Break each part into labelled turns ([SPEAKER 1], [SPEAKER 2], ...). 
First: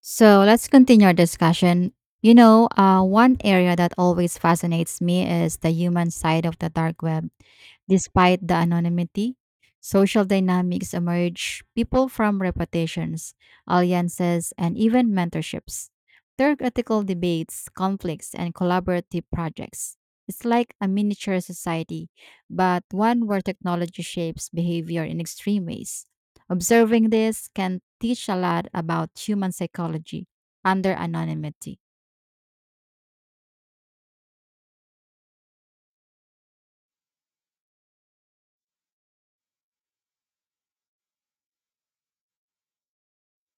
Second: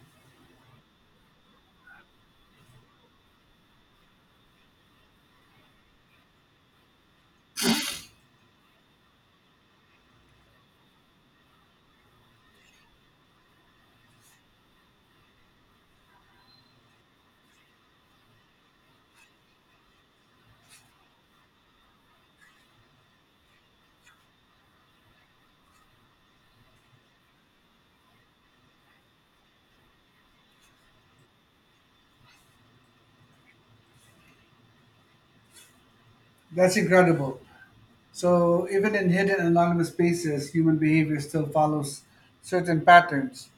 [SPEAKER 1] So let's continue our discussion. One area that always fascinates me is the human side of the dark web. Despite the anonymity, social dynamics emerge, people from reputations, alliances, and even mentorships. There are ethical debates, conflicts, and collaborative projects. It's like a miniature society, but one where technology shapes behavior in extreme ways. Observing this can teach a lot about human psychology under anonymity.
[SPEAKER 2] That's incredible. So even in hidden anonymous spaces, human behavior still follows certain patterns.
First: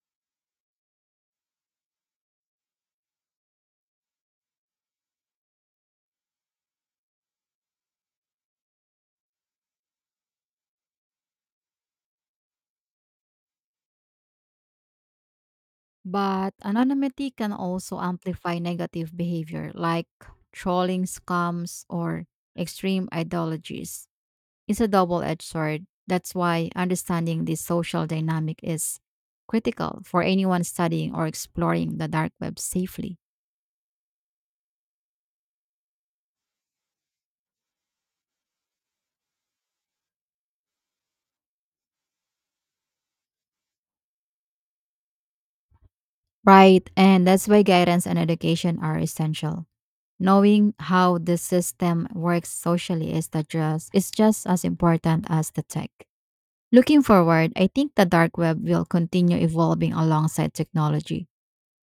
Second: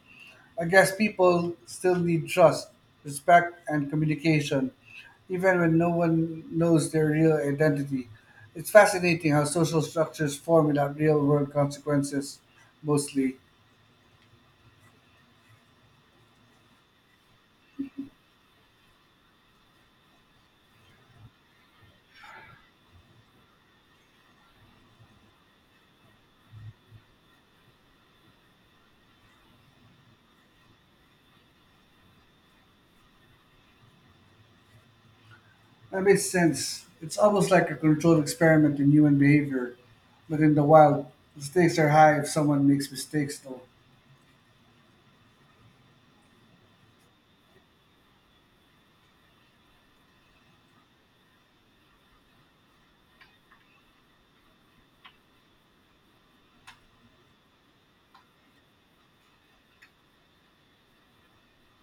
[SPEAKER 2] I guess people still need trust, respect, and communication, even when no one knows their real identity. It's fascinating how social structures form without real world consequences, mostly.
[SPEAKER 1] But anonymity can also amplify negative behavior like trolling scams or extreme ideologies. It's a double edged sword. That's why understanding this social dynamic is critical for anyone studying or exploring the dark web safely.
[SPEAKER 2] That makes sense. It's almost like a controlled experiment in human behavior, but in the wild, the stakes are high if someone makes mistakes, though.
[SPEAKER 1] Right, and that's why guidance and education are essential. Knowing how the system works socially is the just is just as important as the tech. Looking forward, I think the dark web will continue evolving alongside technology.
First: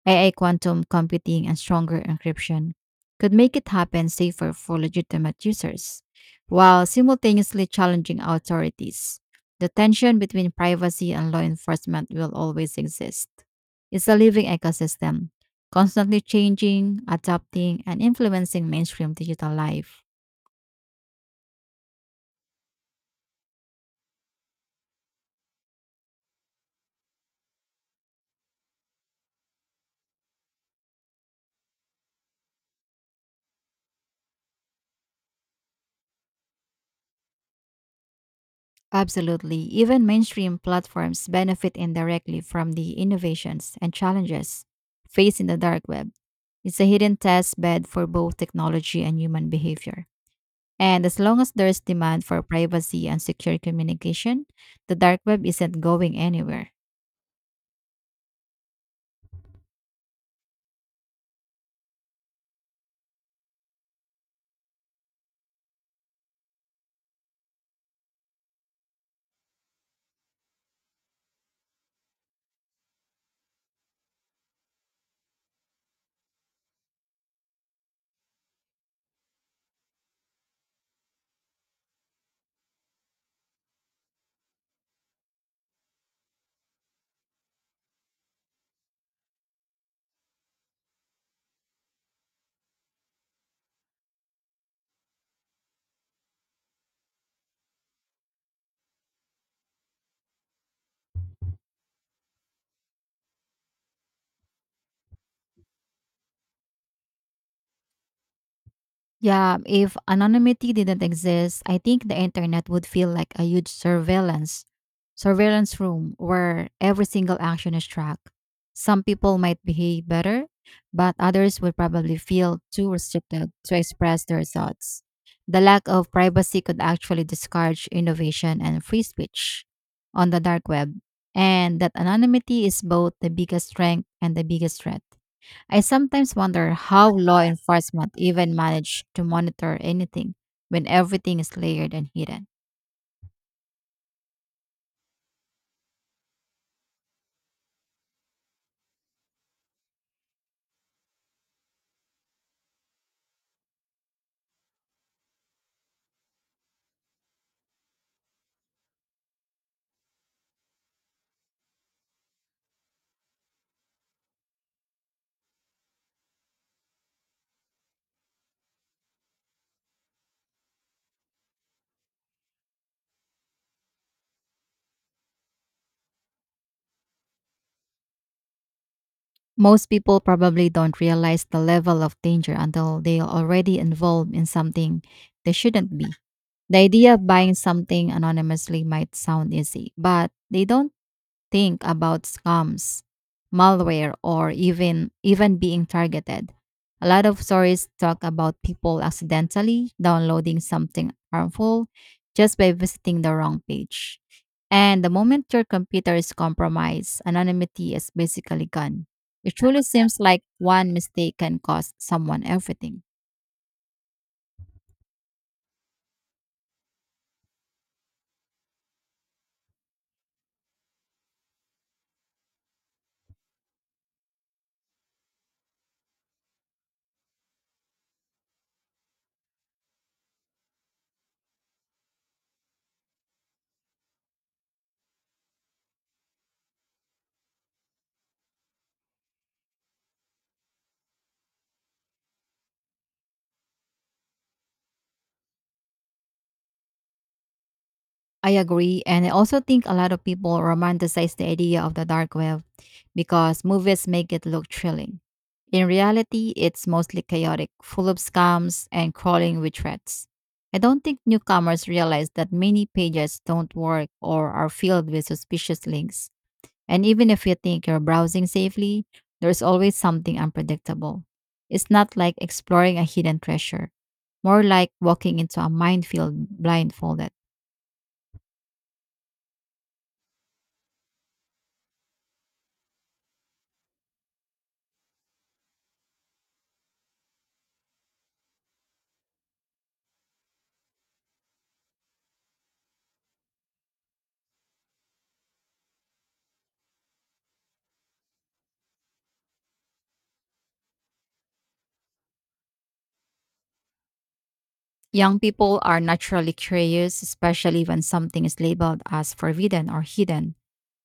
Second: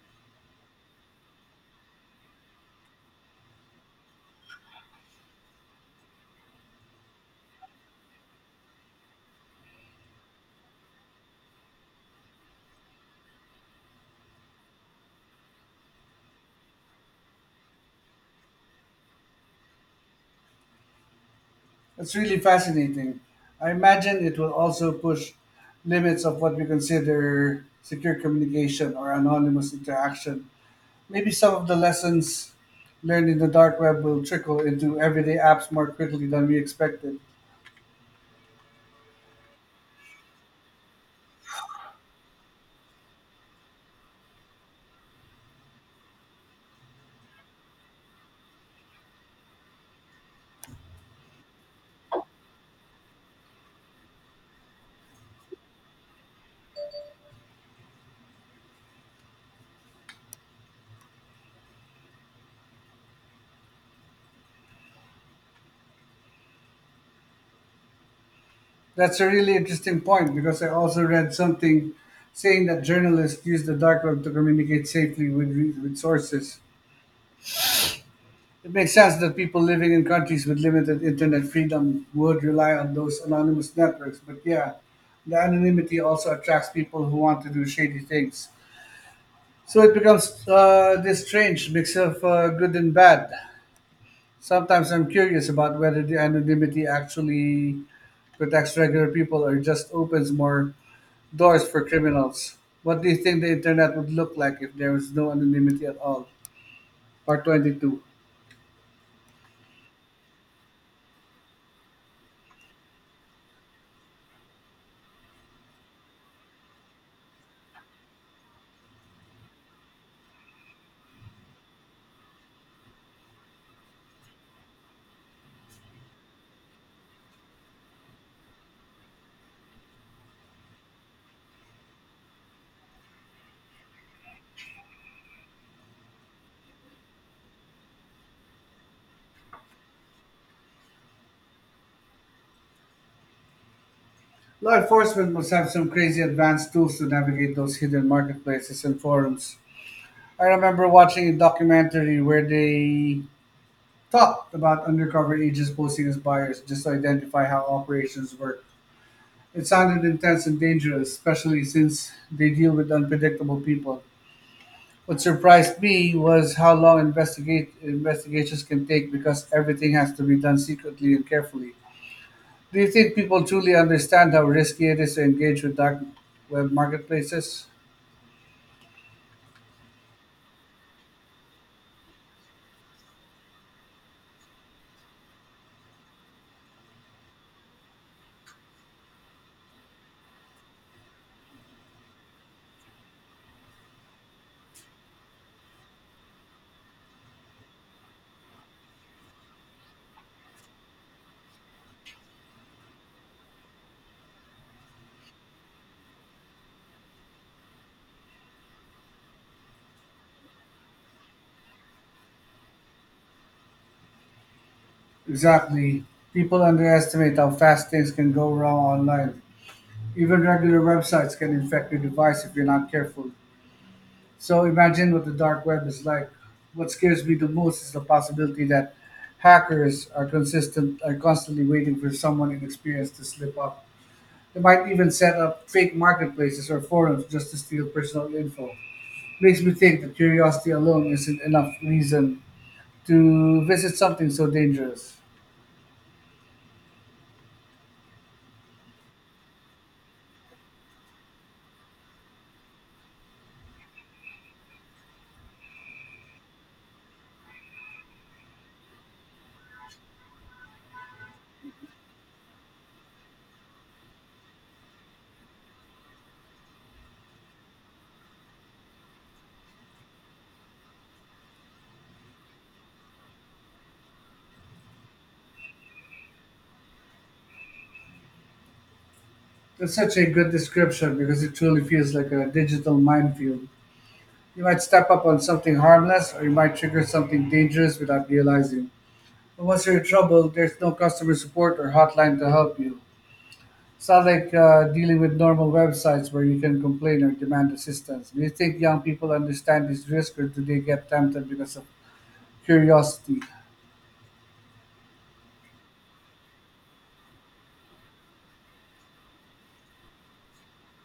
[SPEAKER 1] AI quantum computing and stronger encryption could make it happen safer for legitimate users, while simultaneously challenging authorities. The tension between privacy and law enforcement will always exist. It's a living ecosystem, constantly changing, adapting, and influencing mainstream digital life.
[SPEAKER 2] It's really fascinating. I imagine it will also push limits of what we consider secure communication or anonymous interaction. Maybe some of the lessons learned in the dark web will trickle into everyday apps more quickly than we expected.
[SPEAKER 1] Absolutely. Even mainstream platforms benefit indirectly from the innovations and challenges faced in the dark web. It's a hidden test bed for both technology and human behavior. And as long as there's demand for privacy and secure communication, the dark web isn't going anywhere.
[SPEAKER 2] That's a really interesting point because I also read something saying that journalists use the dark web to communicate safely with sources. It makes sense that people living in countries with limited internet freedom would rely on those anonymous networks, but yeah, the anonymity also attracts people who want to do shady things. So it becomes this strange mix of good and bad. Sometimes I'm curious about whether the anonymity actually protects regular people or just opens more doors for criminals. What do you think the internet would look like if there was no anonymity at all? Part 22.
[SPEAKER 1] Yeah, if anonymity didn't exist, I think the internet would feel like a huge surveillance room where every single action is tracked. Some people might behave better, but others would probably feel too restricted to express their thoughts. The lack of privacy could actually discourage innovation and free speech on the dark web, and that anonymity is both the biggest strength and the biggest threat. I sometimes wonder how law enforcement even manage to monitor anything when everything is layered and hidden.
[SPEAKER 2] Law enforcement must have some crazy advanced tools to navigate those hidden marketplaces and forums. I remember watching a documentary where they talked about undercover agents posing as buyers just to identify how operations work. It sounded intense and dangerous, especially since they deal with unpredictable people. What surprised me was how long investigate investigations can take because everything has to be done secretly and carefully. Do you think people truly understand how risky it is to engage with dark web marketplaces?
[SPEAKER 1] Most people probably don't realize the level of danger until they are already involved in something they shouldn't be. The idea of buying something anonymously might sound easy, but they don't think about scams, malware, or even being targeted. A lot of stories talk about people accidentally downloading something harmful just by visiting the wrong page. And the moment your computer is compromised, anonymity is basically gone. It truly seems like one mistake can cost someone everything.
[SPEAKER 2] Exactly. People underestimate how fast things can go wrong online. Even regular websites can infect your device if you're not careful. So imagine what the dark web is like. What scares me the most is the possibility that hackers are consistent are constantly waiting for someone inexperienced to slip up. They might even set up fake marketplaces or forums just to steal personal info. Makes me think that curiosity alone isn't enough reason to visit something so dangerous.
[SPEAKER 1] I agree. And I also think a lot of people romanticize the idea of the dark web because movies make it look thrilling. In reality, it's mostly chaotic, full of scams and crawling with threats. I don't think newcomers realize that many pages don't work or are filled with suspicious links. And even if you think you're browsing safely, there's always something unpredictable. It's not like exploring a hidden treasure, more like walking into a minefield blindfolded.
[SPEAKER 2] That's such a good description because it truly feels like a digital minefield. You might step up on something harmless or you might trigger something dangerous without realizing. But once you're in trouble, there's no customer support or hotline to help you. It's not like dealing with normal websites where you can complain or demand assistance. Do you think young people understand this risk or do they get tempted because of curiosity?
[SPEAKER 1] Young people are naturally curious, especially when something is labeled as forbidden or hidden.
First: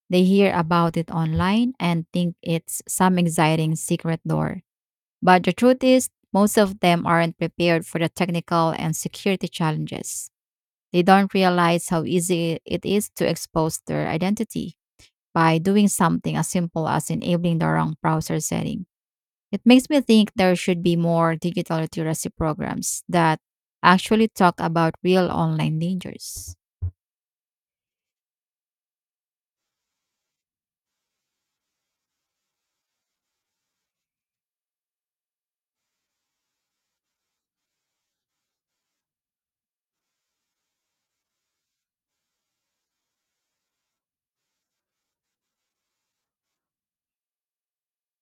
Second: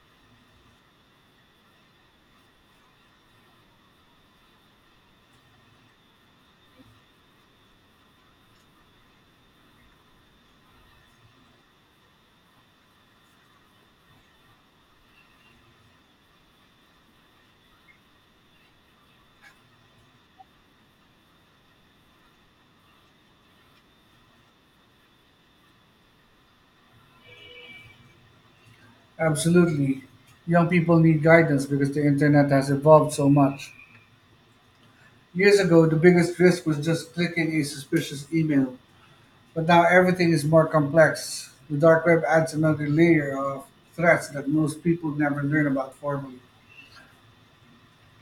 [SPEAKER 1] They hear about it online and think it's some exciting secret door. But the truth is, most of them aren't prepared for the technical and security challenges. They don't realize how easy it is to expose their identity by doing something as simple as enabling the wrong browser setting. It makes me think there should be more digital literacy programs that actually talk about real online dangers.
[SPEAKER 2] Absolutely. Young people need guidance because the internet has evolved so much. Years ago, the biggest risk was just clicking a suspicious email, but now everything is more complex. The dark web adds another layer of threats that most people never learn about formally.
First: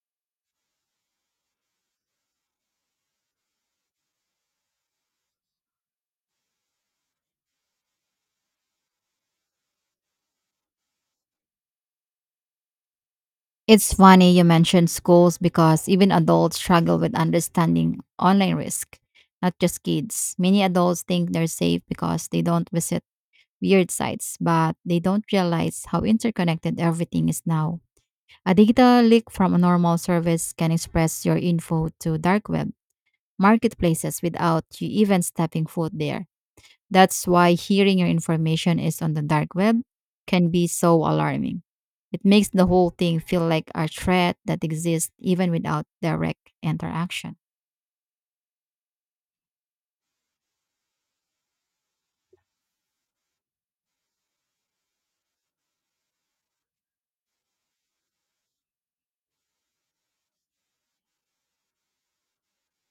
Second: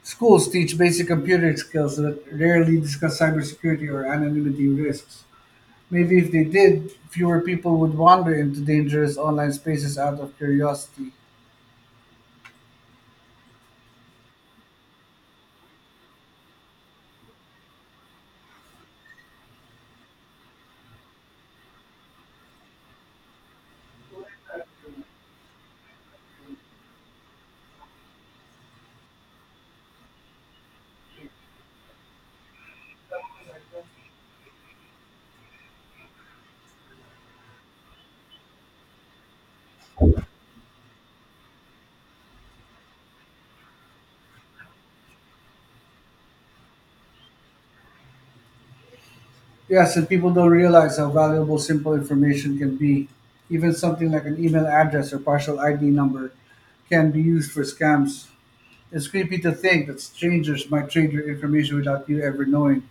[SPEAKER 2] Schools teach basic computer skills that rarely discuss cybersecurity or anonymity risks. Maybe if they did, fewer people would wander into dangerous online spaces out of curiosity.
[SPEAKER 1] It's funny you mentioned schools because even adults struggle with understanding online risk, not just kids. Many adults think they're safe because they don't visit weird sites, but they don't realize how interconnected everything is now. A digital leak from a normal service can express your info to dark web marketplaces without you even stepping foot there. That's why hearing your information is on the dark web can be so alarming. It makes the whole thing feel like a threat that exists even without direct interaction.
[SPEAKER 2] Yes, and people don't realize how valuable simple information can be. Even something like an email address or partial ID number can be used for scams. It's creepy to think that strangers might trade your information without you ever knowing.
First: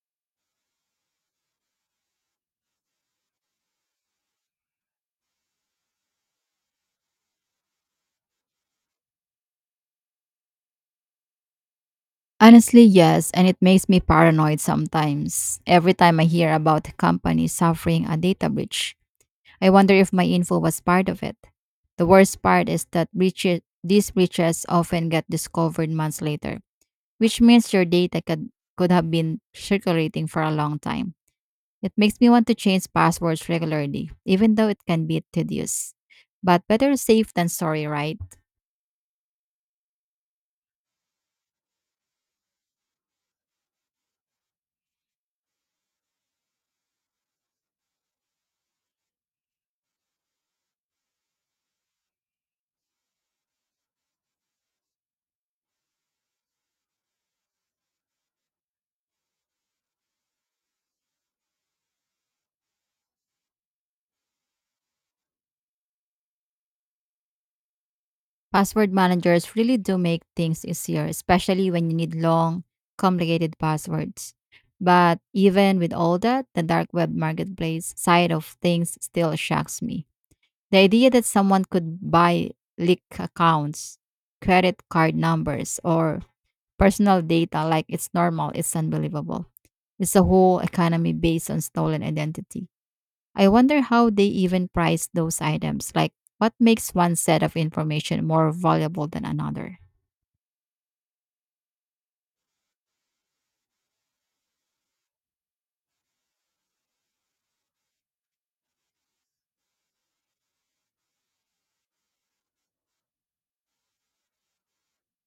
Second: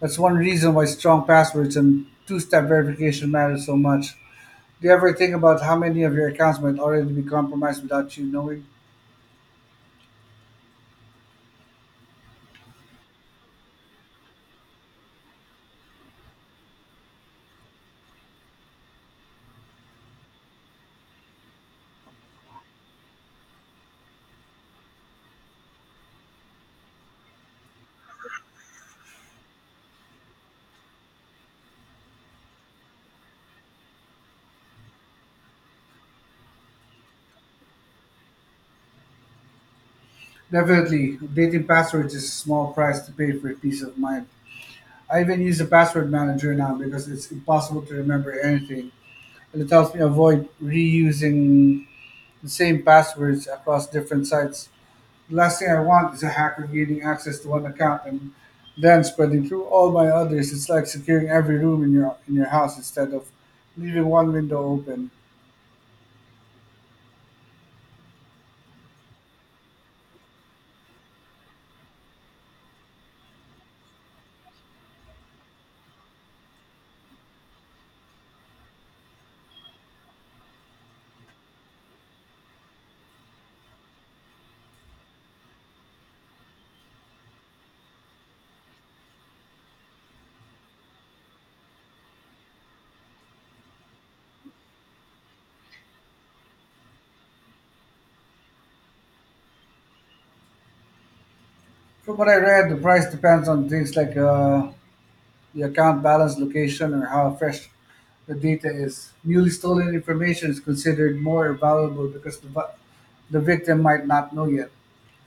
[SPEAKER 2] That's one reason why strong passwords and two step verification matter so much. Do you ever think about how many of your accounts might already be compromised without you knowing?
[SPEAKER 1] Honestly, yes, and it makes me paranoid sometimes. Every time I hear about a company suffering a data breach, I wonder if my info was part of it. The worst part is that these breaches often get discovered months later, which means your data could have been circulating for a long time. It makes me want to change passwords regularly, even though it can be tedious. But better safe than sorry, right?
[SPEAKER 2] Definitely, updating passwords is a small price to pay for peace of mind. I even use a password manager now because it's impossible to remember anything and it helps me avoid reusing the same passwords across different sites. The last thing I want is a hacker gaining access to one account and then spreading through all my others. It's like securing every room in your house instead of leaving one window open.
[SPEAKER 1] Password managers really do make things easier, especially when you need long, complicated passwords. But even with all that, the dark web marketplace side of things still shocks me. The idea that someone could buy leaked accounts, credit card numbers, or personal data like it's normal is unbelievable. It's a whole economy based on stolen identity. I wonder how they even price those items. Like, what makes one set of information more valuable than another?
[SPEAKER 2] From what I read, the price depends on things like the account balance, location, or how fresh the data is. Newly stolen information is considered more valuable because the victim might not know yet.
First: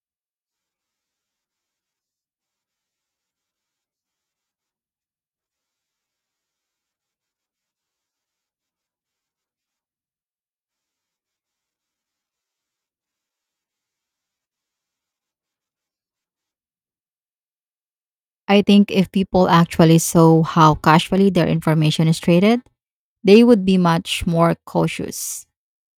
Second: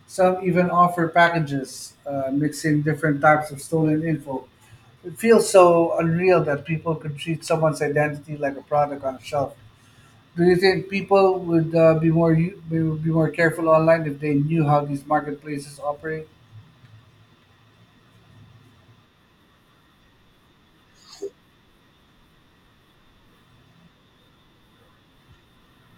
[SPEAKER 2] Some even offer packages mixing different types of stolen info. It feels so unreal that people could treat someone's identity like a product on a shelf. Do you think people would they would be more careful online if they knew how these marketplaces operate?
[SPEAKER 1] I think if people actually saw how casually their information is treated, they would be much more cautious.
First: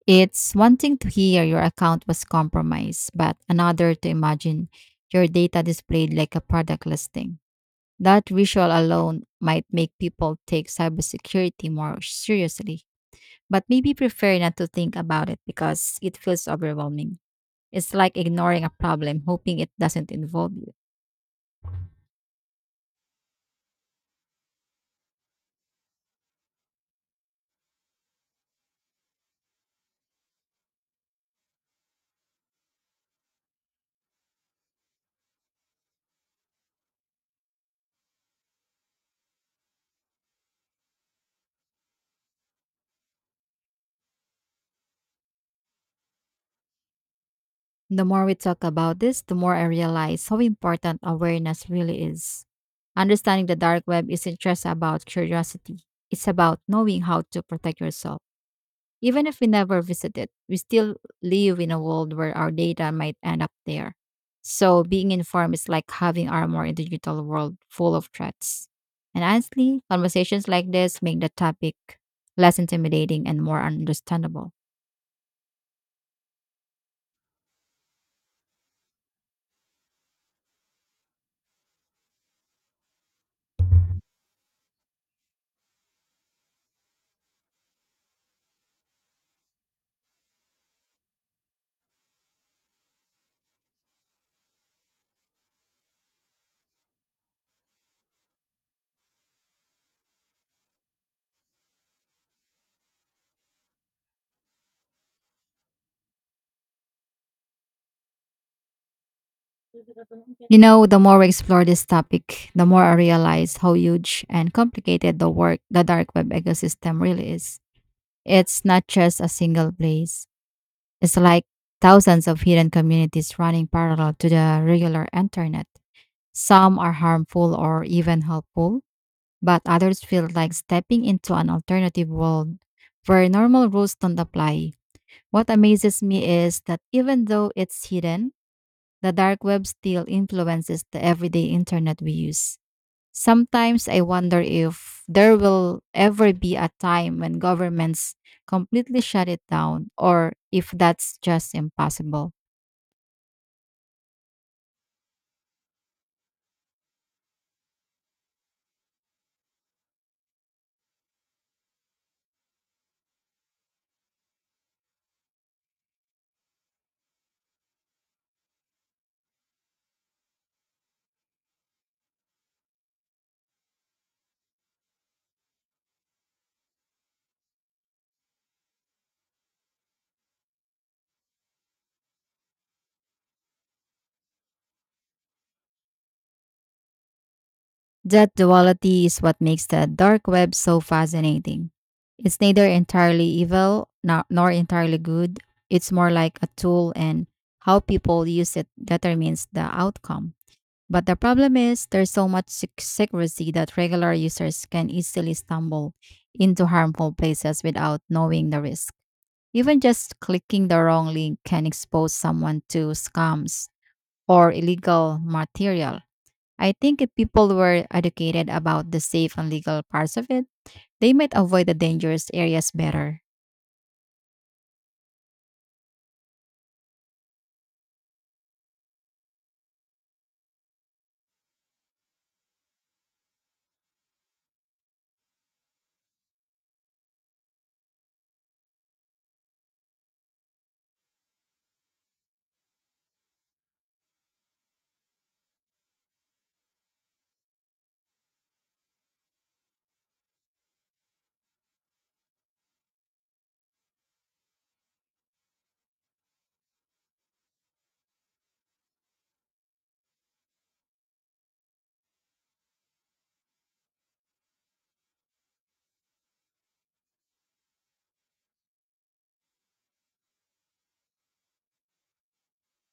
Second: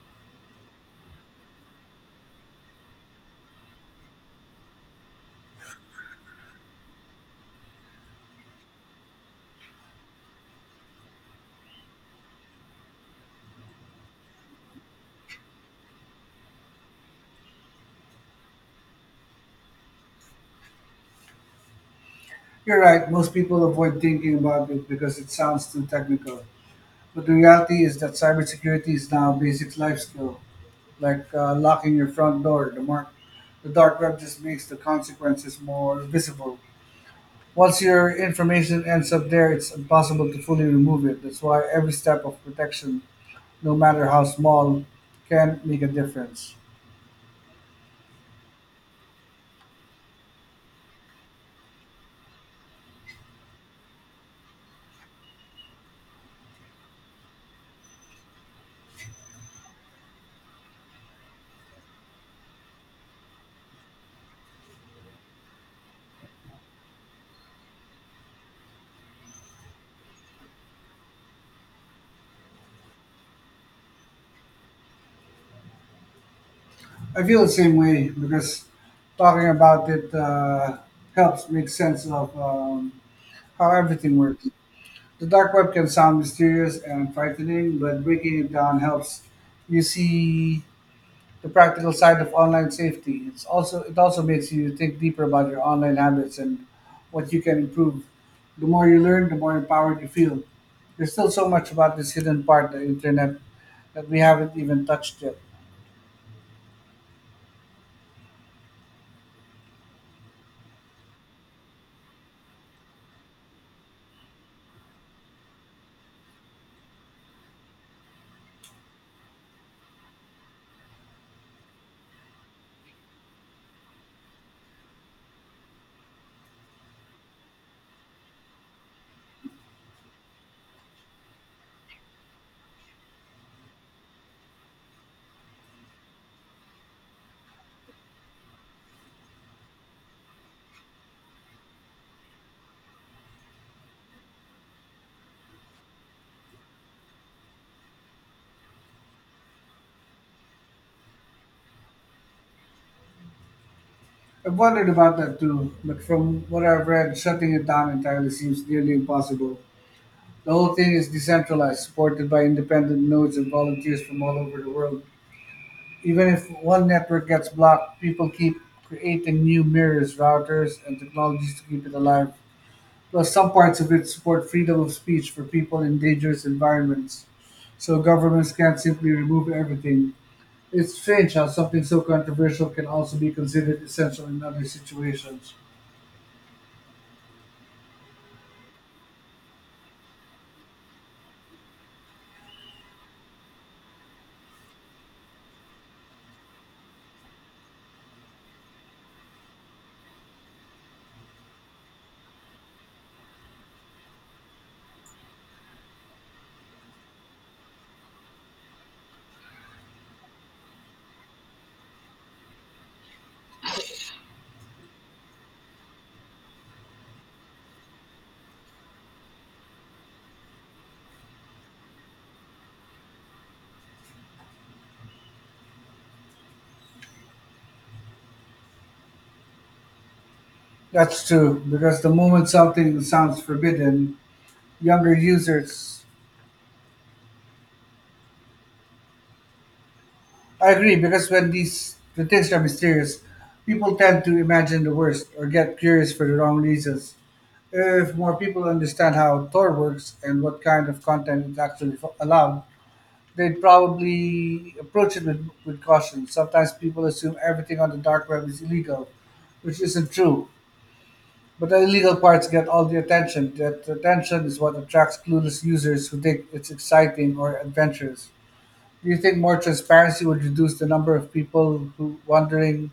[SPEAKER 1] It's one thing to hear your account was compromised, but another to imagine your data displayed like a product listing. That visual alone might make people take cybersecurity more seriously, but maybe prefer not to think about it because it feels overwhelming. It's like ignoring a problem, hoping it doesn't involve you.
[SPEAKER 2] You're right. Most people avoid thinking about it because it sounds too technical. But the reality is that cybersecurity is now a basic life skill, like locking your front door. The dark web just makes the consequences more visible. Once your information ends up there, it's impossible to fully remove it. That's why every step of protection, no matter how small, can make a difference.
[SPEAKER 1] The more we talk about this, the more I realize how important awareness really is. Understanding the dark web isn't just about curiosity, it's about knowing how to protect yourself. Even if we never visit it, we still live in a world where our data might end up there. So being informed is like having armor in the digital world full of threats. And honestly, conversations like this make the topic less intimidating and more understandable.
[SPEAKER 2] I feel the same way because talking about it helps make sense of how everything works. The dark web can sound mysterious and frightening, but breaking it down helps you see the practical side of online safety. It also makes you think deeper about your online habits and what you can improve. The more you learn, the more empowered you feel. There's still so much about this hidden part, the internet, that we haven't even touched yet.
[SPEAKER 1] You know, the more we explore this topic, the more I realize how huge and complicated the dark web ecosystem really is. It's not just a single place. It's like thousands of hidden communities running parallel to the regular internet. Some are harmful or even helpful, but others feel like stepping into an alternative world where normal rules don't apply. What amazes me is that even though it's hidden, the dark web still influences the everyday internet we use. Sometimes I wonder if there will ever be a time when governments completely shut it down or if that's just impossible.
[SPEAKER 2] I've wondered about that too, but from what I've read, shutting it down entirely seems nearly impossible. The whole thing is decentralized, supported by independent nodes and volunteers from all over the world. Even if one network gets blocked, people keep creating new mirrors, routers, and technologies to keep it alive. Plus, some parts of it support freedom of speech for people in dangerous environments, so governments can't simply remove everything. It's strange how something so controversial can also be considered essential in other situations.
[SPEAKER 1] That duality is what makes the dark web so fascinating. It's neither entirely evil nor entirely good. It's more like a tool, and how people use it determines the outcome. But the problem is, there's so much secrecy that regular users can easily stumble into harmful places without knowing the risk. Even just clicking the wrong link can expose someone to scams or illegal material. I think if people were educated about the safe and legal parts of it, they might avoid the dangerous areas better.
[SPEAKER 2] That's true, because the moment something sounds forbidden, younger users I agree because when the things are mysterious, people tend to imagine the worst or get curious for the wrong reasons. If more people understand how Tor works and what kind of content is actually allowed, they'd probably approach it with caution. Sometimes people assume everything on the dark web is illegal, which isn't true. But the illegal parts get all the attention. That attention is what attracts clueless users who think it's exciting or adventurous. Do you think more transparency would reduce the number of people who wandering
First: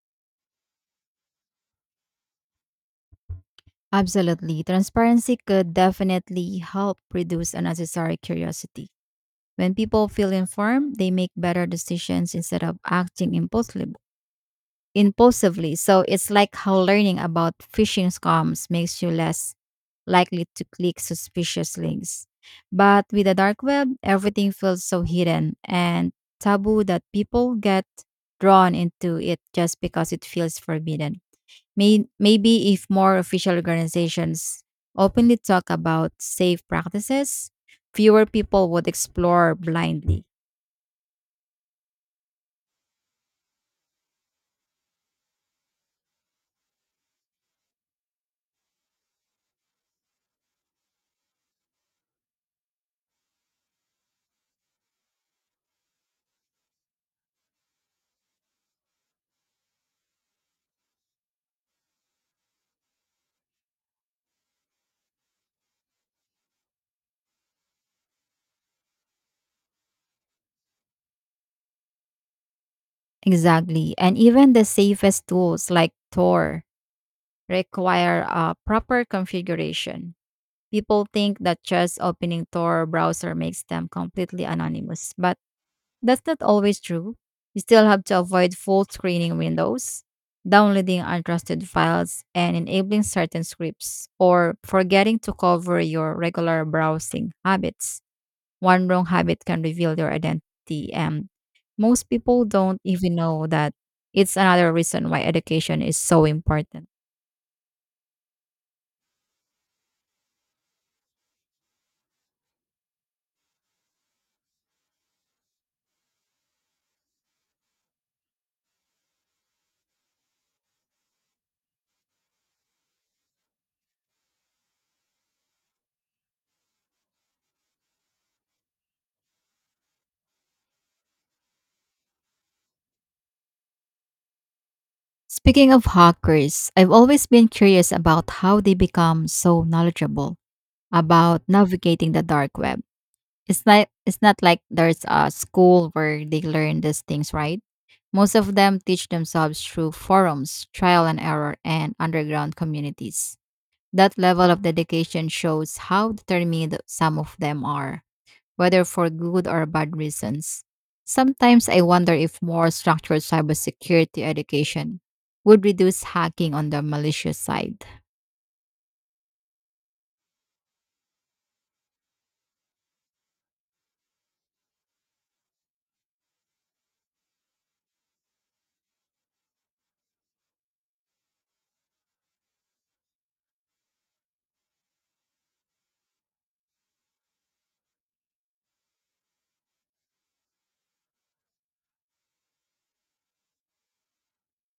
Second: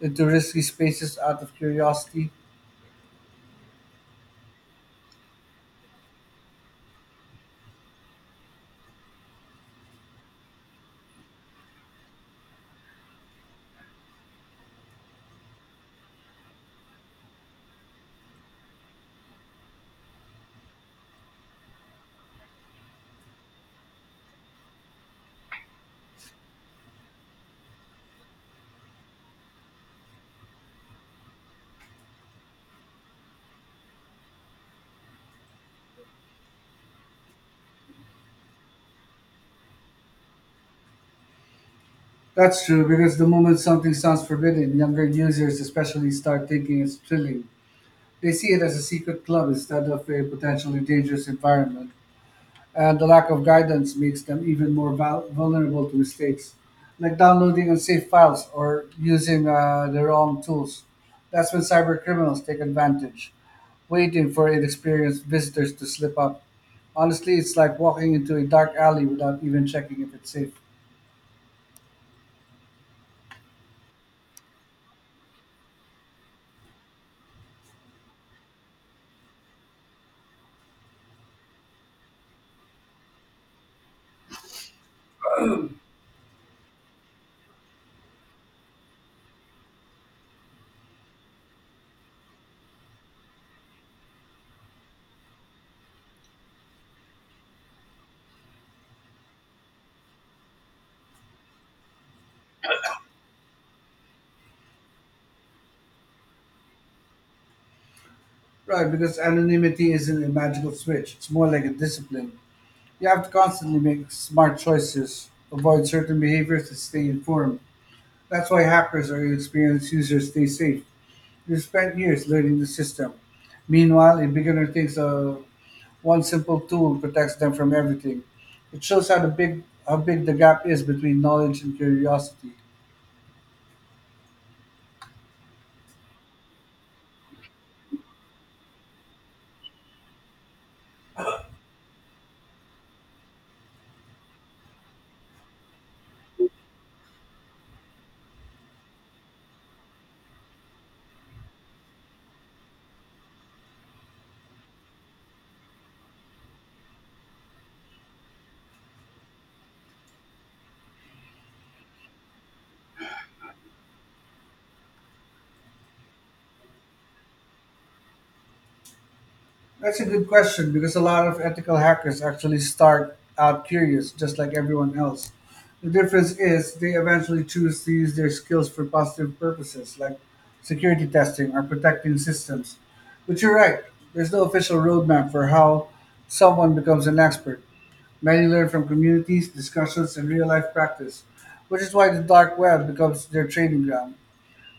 [SPEAKER 2] into risky spaces out of curiosity?
[SPEAKER 1] Absolutely. Transparency could definitely help reduce unnecessary curiosity. When people feel informed, they make better decisions instead of acting impulsively. So it's like how learning about phishing scams makes you less likely to click suspicious links. But with the dark web, everything feels so hidden and taboo that people get drawn into it just because it feels forbidden. Maybe if more official organizations openly talk about safe practices, fewer people would explore blindly.
[SPEAKER 2] That's true, because the moment something sounds forbidden, younger users especially start thinking it's thrilling. They see it as a secret club instead of a potentially dangerous environment. And the lack of guidance makes them even more vulnerable to mistakes, like downloading unsafe files or using the wrong tools. That's when cyber criminals take advantage, waiting for inexperienced visitors to slip up. Honestly, it's like walking into a dark alley without even checking if it's safe.
[SPEAKER 1] Exactly. And even the safest tools like Tor require a proper configuration. People think that just opening Tor browser makes them completely anonymous, but that's not always true. You still have to avoid full screening windows, downloading untrusted files, and enabling certain scripts, or forgetting to cover your regular browsing habits. One wrong habit can reveal your identity, and most people don't even know that. It's another reason why education is so important.
[SPEAKER 2] Right, because anonymity isn't a magical switch, it's more like a discipline. You have to constantly make smart choices, avoid certain behaviors, and stay informed. That's why hackers or experienced users stay safe. You spend years learning the system. Meanwhile, a beginner thinks one simple tool protects them from everything. It shows how the big how big the gap is between knowledge and curiosity.
[SPEAKER 1] Speaking of hackers, I've always been curious about how they become so knowledgeable about navigating the dark web. It's not like there's a school where they learn these things, right? Most of them teach themselves through forums, trial and error, and underground communities. That level of dedication shows how determined some of them are whether for good or bad reasons. Sometimes I wonder if more structured cybersecurity education would reduce hacking on the malicious side.
[SPEAKER 2] That's a good question because a lot of ethical hackers actually start out curious, just like everyone else. The difference is they eventually choose to use their skills for positive purposes, like security testing or protecting systems. But you're right, there's no official roadmap for how someone becomes an expert. Many learn from communities, discussions, and real life practice, which is why the dark web becomes their training ground.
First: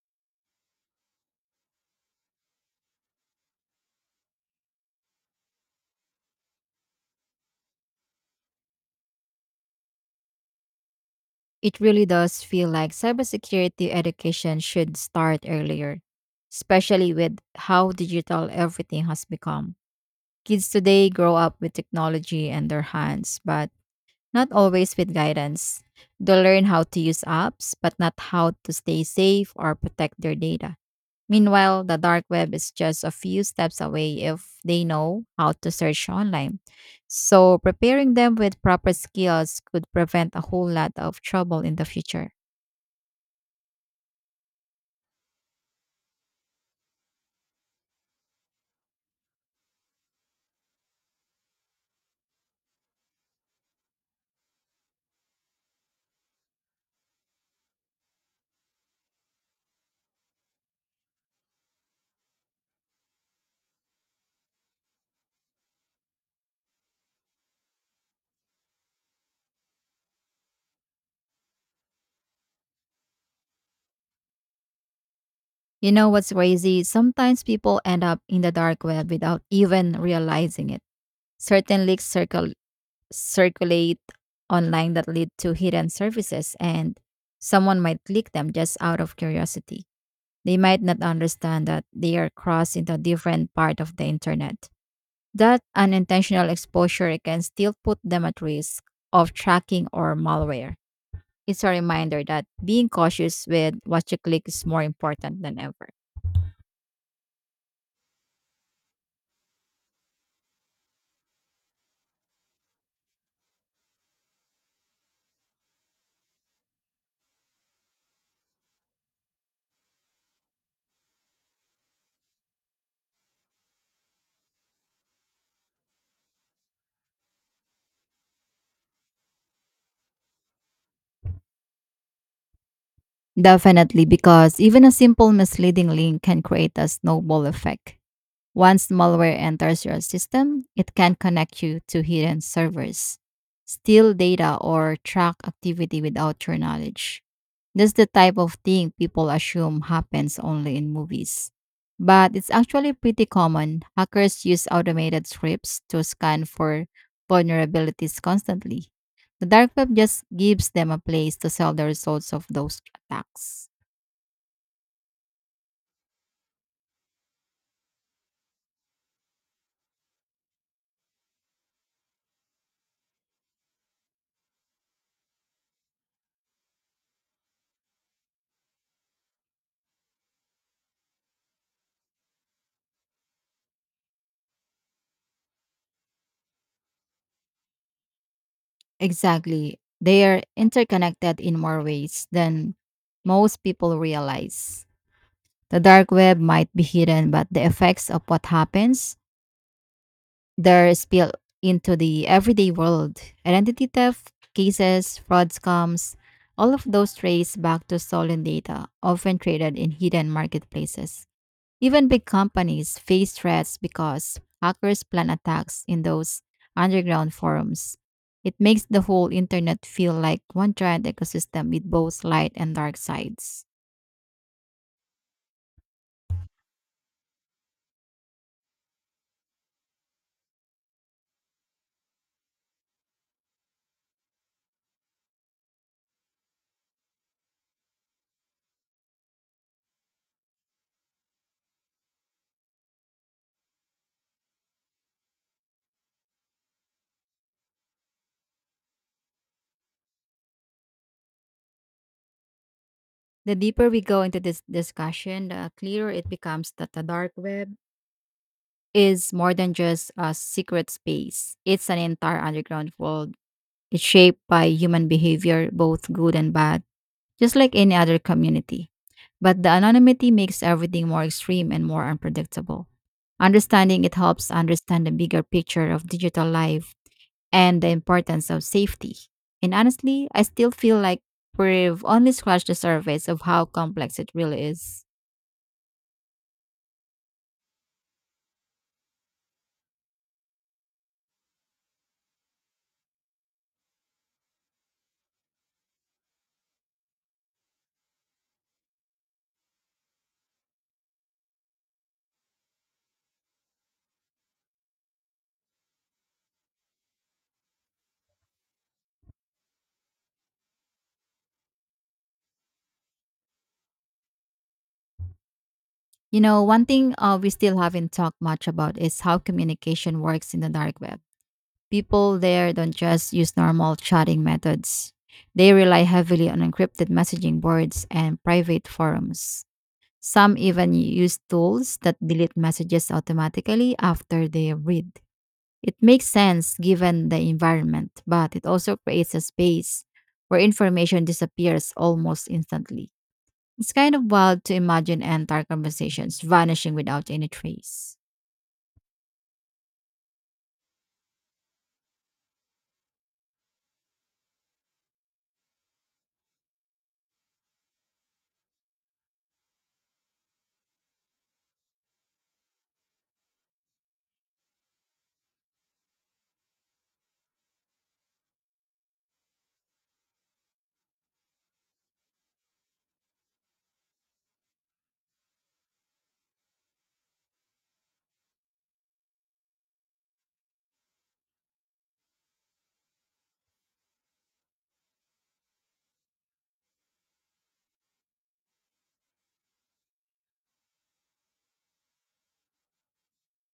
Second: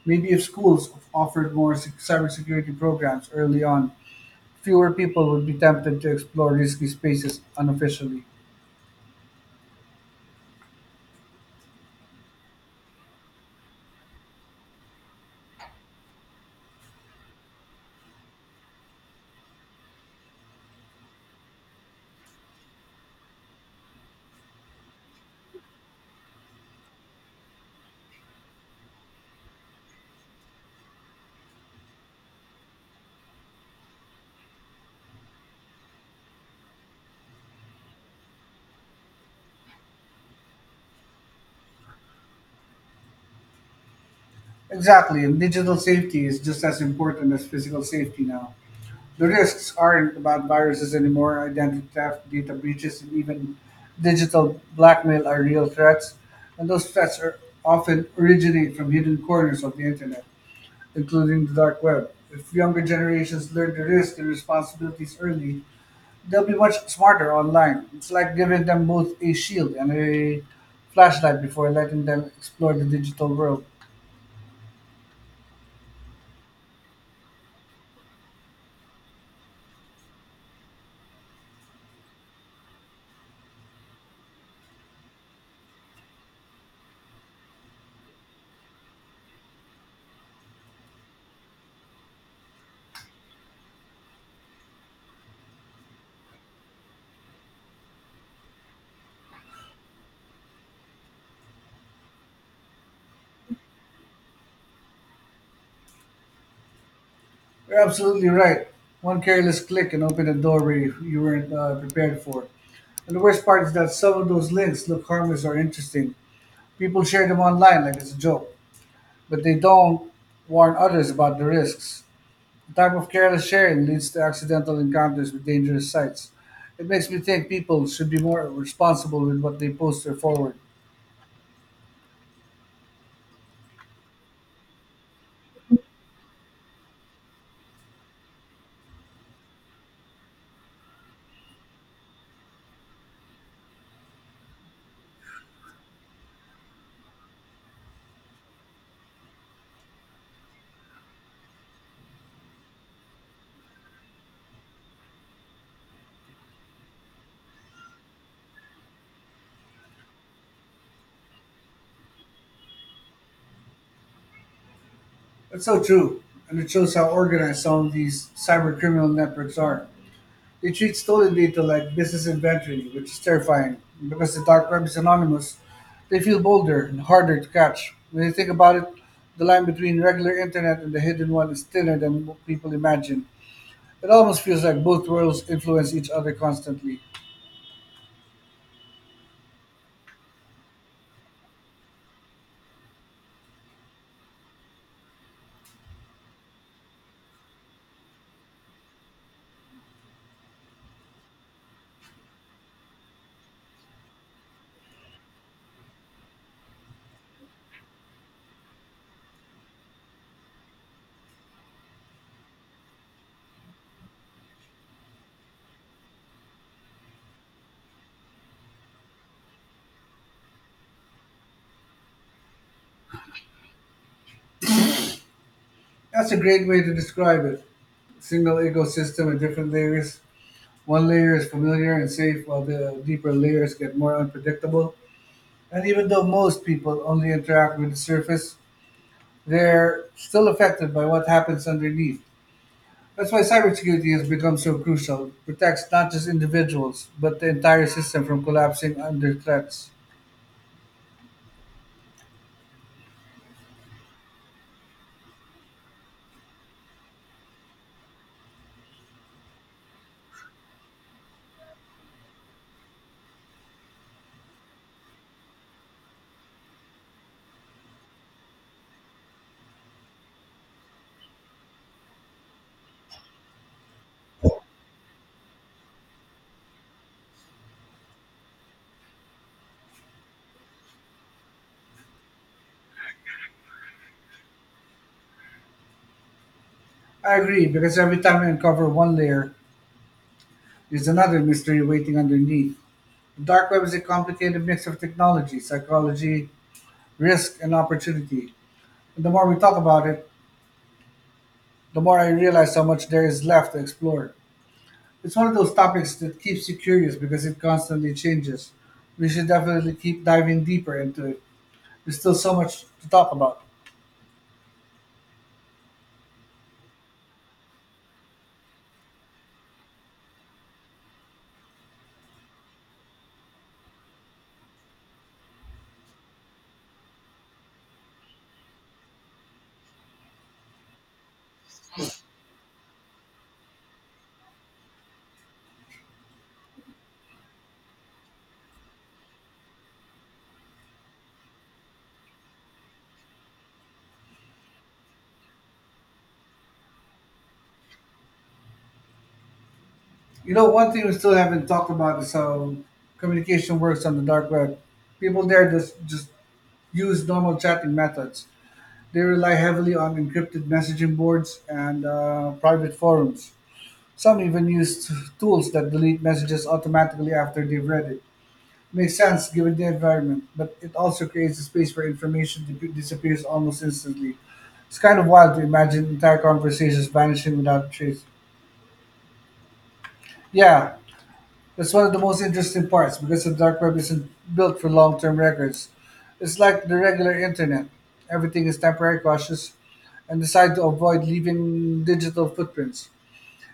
[SPEAKER 2] Maybe if schools offered more cybersecurity programs early on, fewer people would be tempted to explore risky spaces unofficially.
[SPEAKER 1] It really does feel like cybersecurity education should start earlier, especially with how digital everything has become. Kids today grow up with technology in their hands, but not always with guidance. They learn how to use apps, but not how to stay safe or protect their data. Meanwhile, the dark web is just a few steps away if they know how to search online. So, preparing them with proper skills could prevent a whole lot of trouble in the future.
[SPEAKER 2] Exactly, and digital safety is just as important as physical safety now. The risks aren't about viruses anymore, identity theft, data breaches, and even digital blackmail are real threats, and those threats are often originate from hidden corners of the internet, including the dark web. If younger generations learn to risk and responsibilities early, they'll be much smarter online. It's like giving them both a shield and a flashlight before letting them explore the digital world.
[SPEAKER 1] You know what's crazy? Sometimes people end up in the dark web without even realizing it. Certain leaks circulate online that lead to hidden services, and someone might click them just out of curiosity. They might not understand that they are crossed into a different part of the internet. That unintentional exposure can still put them at risk of tracking or malware. It's a reminder that being cautious with what you click is more important than ever.
[SPEAKER 2] You're absolutely right. One careless click can open a doorway you weren't prepared for. And the worst part is that some of those links look harmless or interesting. People share them online like it's a joke, but they don't warn others about the risks. The type of careless sharing leads to accidental encounters with dangerous sites. It makes me think people should be more responsible with what they post or forward.
[SPEAKER 1] Definitely, because even a simple misleading link can create a snowball effect. Once malware enters your system, it can connect you to hidden servers, steal data, or track activity without your knowledge. That's the type of thing people assume happens only in movies. But it's actually pretty common. Hackers use automated scripts to scan for vulnerabilities constantly. The dark web just gives them a place to sell the results of those attacks.
[SPEAKER 2] That's so true, and it shows how organized some of these cyber criminal networks are. They treat stolen data like business inventory, which is terrifying. Because the dark web is anonymous, they feel bolder and harder to catch. When you think about it, the line between regular internet and the hidden one is thinner than people imagine. It almost feels like both worlds influence each other constantly.
[SPEAKER 1] Exactly. They are interconnected in more ways than most people realize. The dark web might be hidden, but the effects of what happens their spill into the everyday world. Identity theft cases, fraud scams, all of those trace back to stolen data, often traded in hidden marketplaces. Even big companies face threats because hackers plan attacks in those underground forums. It makes the whole internet feel like one giant ecosystem with both light and dark sides.
[SPEAKER 2] That's a great way to describe it. Single ecosystem with different layers. One layer is familiar and safe, while the deeper layers get more unpredictable. And even though most people only interact with the surface, they're still affected by what happens underneath. That's why cybersecurity has become so crucial. It protects not just individuals, but the entire system from collapsing under threats.
[SPEAKER 1] The deeper we go into this discussion, the clearer it becomes that the dark web is more than just a secret space. It's an entire underground world. It's shaped by human behavior, both good and bad, just like any other community. But the anonymity makes everything more extreme and more unpredictable. Understanding it helps understand the bigger picture of digital life and the importance of safety. And honestly, I still feel like we've only scratched the surface of how complex it really is.
[SPEAKER 2] I agree, because every time we uncover one layer, there's another mystery waiting underneath. The dark web is a complicated mix of technology, psychology, risk, and opportunity. And the more we talk about it, the more I realize how much there is left to explore. It's one of those topics that keeps you curious because it constantly changes. We should definitely keep diving deeper into it. There's still so much to talk about.
[SPEAKER 1] You know, one thing we still haven't talked much about is how communication works in the dark web. People there don't just use normal chatting methods, they rely heavily on encrypted messaging boards and private forums. Some even use tools that delete messages automatically after they read. It makes sense given the environment, but it also creates a space where information disappears almost instantly. It's kind of wild to imagine entire conversations vanishing without any trace.
[SPEAKER 2] You know, one thing we still haven't talked about is how communication works on the dark web. People there just use normal chatting methods. They rely heavily on encrypted messaging boards and private forums. Some even use tools that delete messages automatically after they've read it. Makes sense given the environment, but it also creates a space where information disappears almost instantly. It's kind of wild to imagine entire conversations vanishing without a trace. Yeah, that's one of the most interesting parts because the dark web isn't built for long term records. It's like the regular internet. Everything is temporary, cautious, and designed to avoid leaving digital footprints.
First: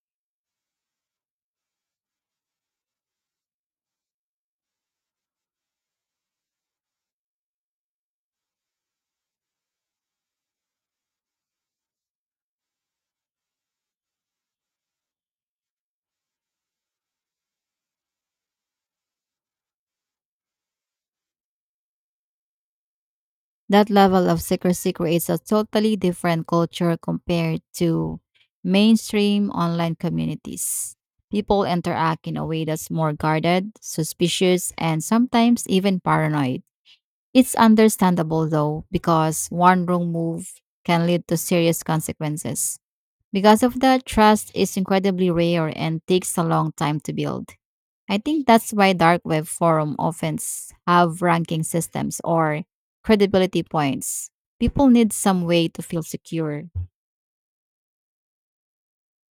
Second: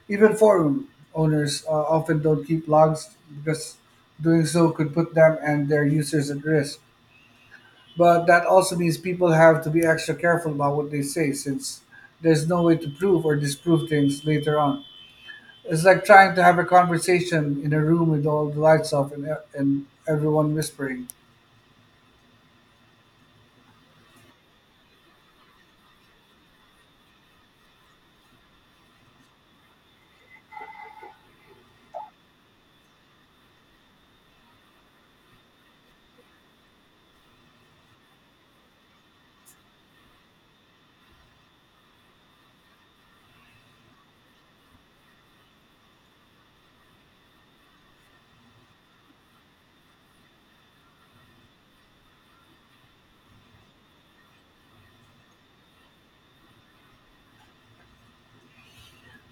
[SPEAKER 2] Even forum owners often don't keep logs because doing so could put them and their users at risk. But that also means people have to be extra careful about what they say since there's no way to prove or disprove things later on. It's like trying to have a conversation in a room with all the lights off and everyone whispering.
[SPEAKER 1] That level of secrecy creates a totally different culture compared to mainstream online communities. People interact in a way that's more guarded, suspicious, and sometimes even paranoid. It's understandable though, because one wrong move can lead to serious consequences. Because of that, trust is incredibly rare and takes a long time to build. I think that's why dark web forum often have ranking systems or credibility points. People need some way to feel secure.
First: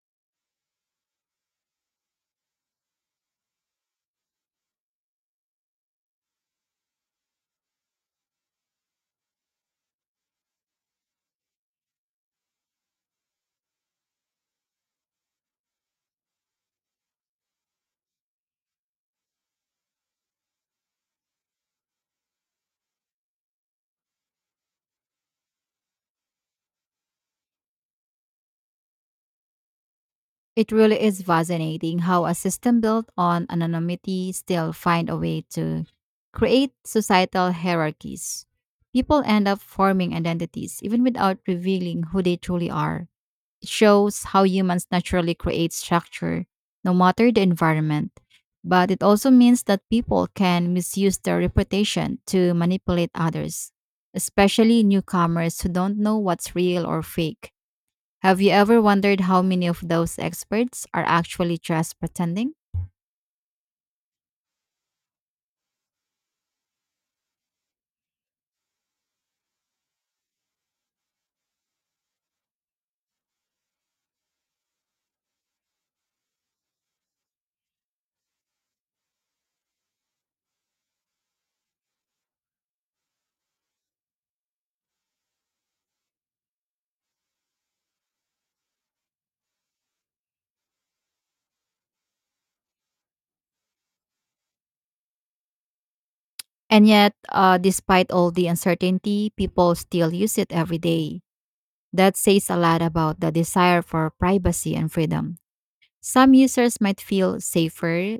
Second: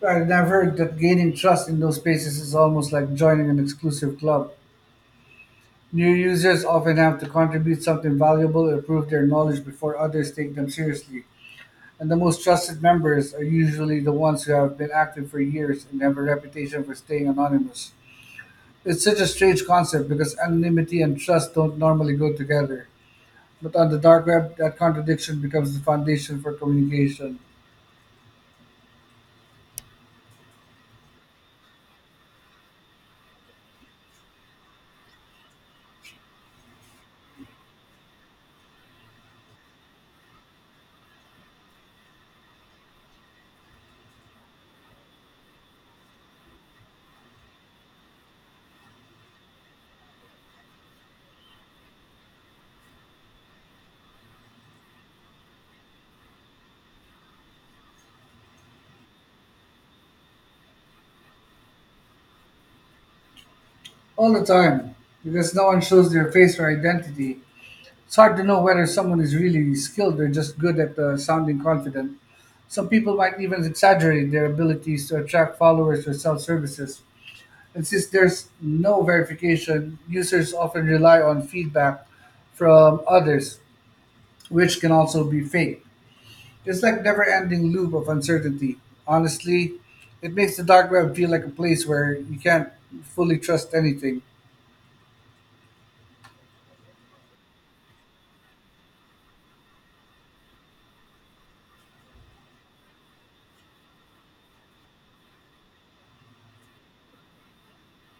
[SPEAKER 2] Right, and I've heard that gaining trust in those spaces is almost like joining an exclusive club. New users often have to contribute something valuable or prove their knowledge before others take them seriously. And the most trusted members are usually the ones who have been active for years and have a reputation for staying anonymous. It's such a strange concept because anonymity and trust don't normally go together. But on the dark web, that contradiction becomes the foundation for communication
[SPEAKER 1] It really is fascinating how a system built on anonymity still find a way to create societal hierarchies. People end up forming identities even without revealing who they truly are. It shows how humans naturally create structure, no matter the environment. But it also means that people can misuse their reputation to manipulate others, especially newcomers who don't know what's real or fake. Have you ever wondered how many of those experts are actually just pretending?
[SPEAKER 2] all the time because no one shows their face or identity. It's hard to know whether someone is really skilled or just good at sounding confident. Some people might even exaggerate their abilities to attract followers or sell services. And since there's no verification, users often rely on feedback from others, which can also be fake. It's like never-ending loop of uncertainty. Honestly, it makes the dark web feel like a place where you can't fully trust anything.
[SPEAKER 1] And yet, despite all the uncertainty, people still use it every day. That says a lot about the desire for privacy and freedom. Some users might feel safer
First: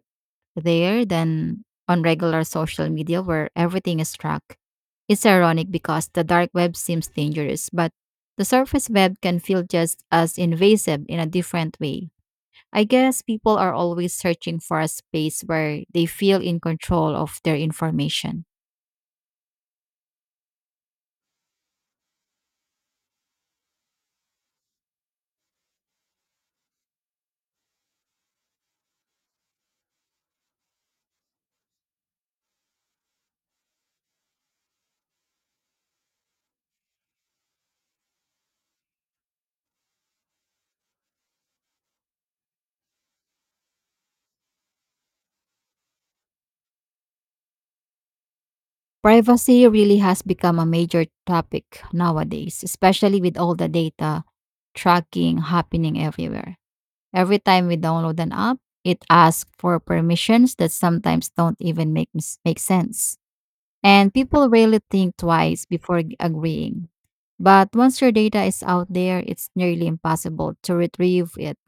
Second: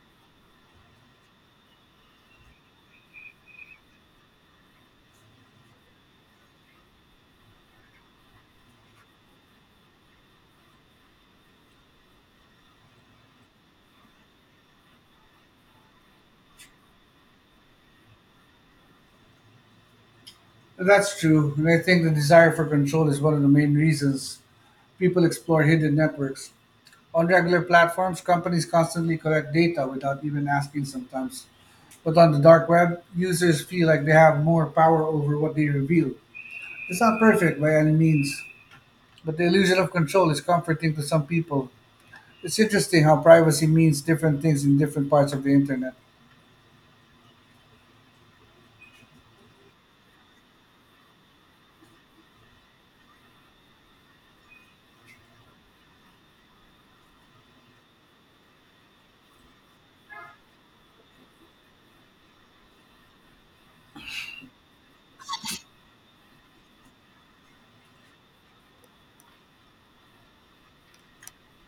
[SPEAKER 1] there than on regular social media where everything is tracked. It's ironic because the dark web seems dangerous, but the surface web can feel just as invasive in a different way. I guess people are always searching for a space where they feel in control of their information.
[SPEAKER 2] That's true, and I think the desire for control is one of the main reasons people explore hidden networks. On regular platforms, companies constantly collect data without even asking sometimes. But on the dark web, users feel like they have more power over what they reveal. It's not perfect by any means, but the illusion of control is comforting to some people. It's interesting how privacy means different things in different parts of the internet.
[SPEAKER 1] Privacy really has become a major topic nowadays, especially with all the data tracking happening everywhere. Every time we download an app, it asks for permissions that sometimes don't even make sense. And people rarely think twice before agreeing. But once your data is out there, it's nearly impossible to retrieve it.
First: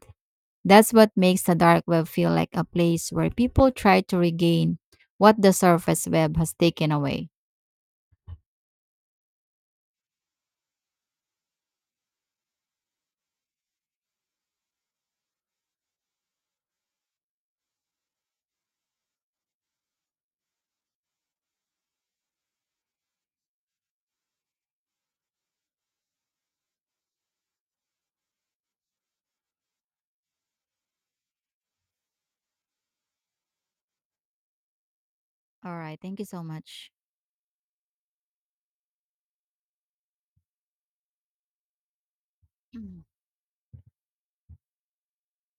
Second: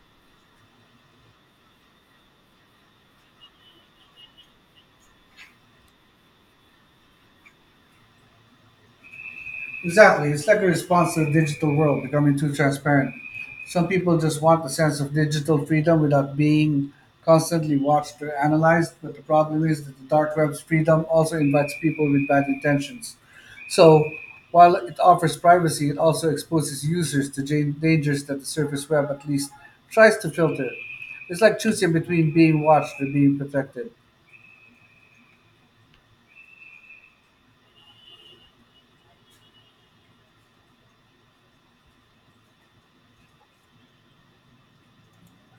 [SPEAKER 1] That's what makes the dark web feel like a place where people try to regain what the surface web has taken away.
[SPEAKER 2] Exactly. It's like a response to the digital world becoming too transparent. Some people just want a sense of digital freedom without being constantly watched or analyzed, but the problem is that the dark web's freedom also invites people with bad intentions. So, while it offers privacy, it also exposes users to dangers that the surface web at least tries to filter. It's like choosing between being watched or being protected.
[SPEAKER 1] All right, thank you so much.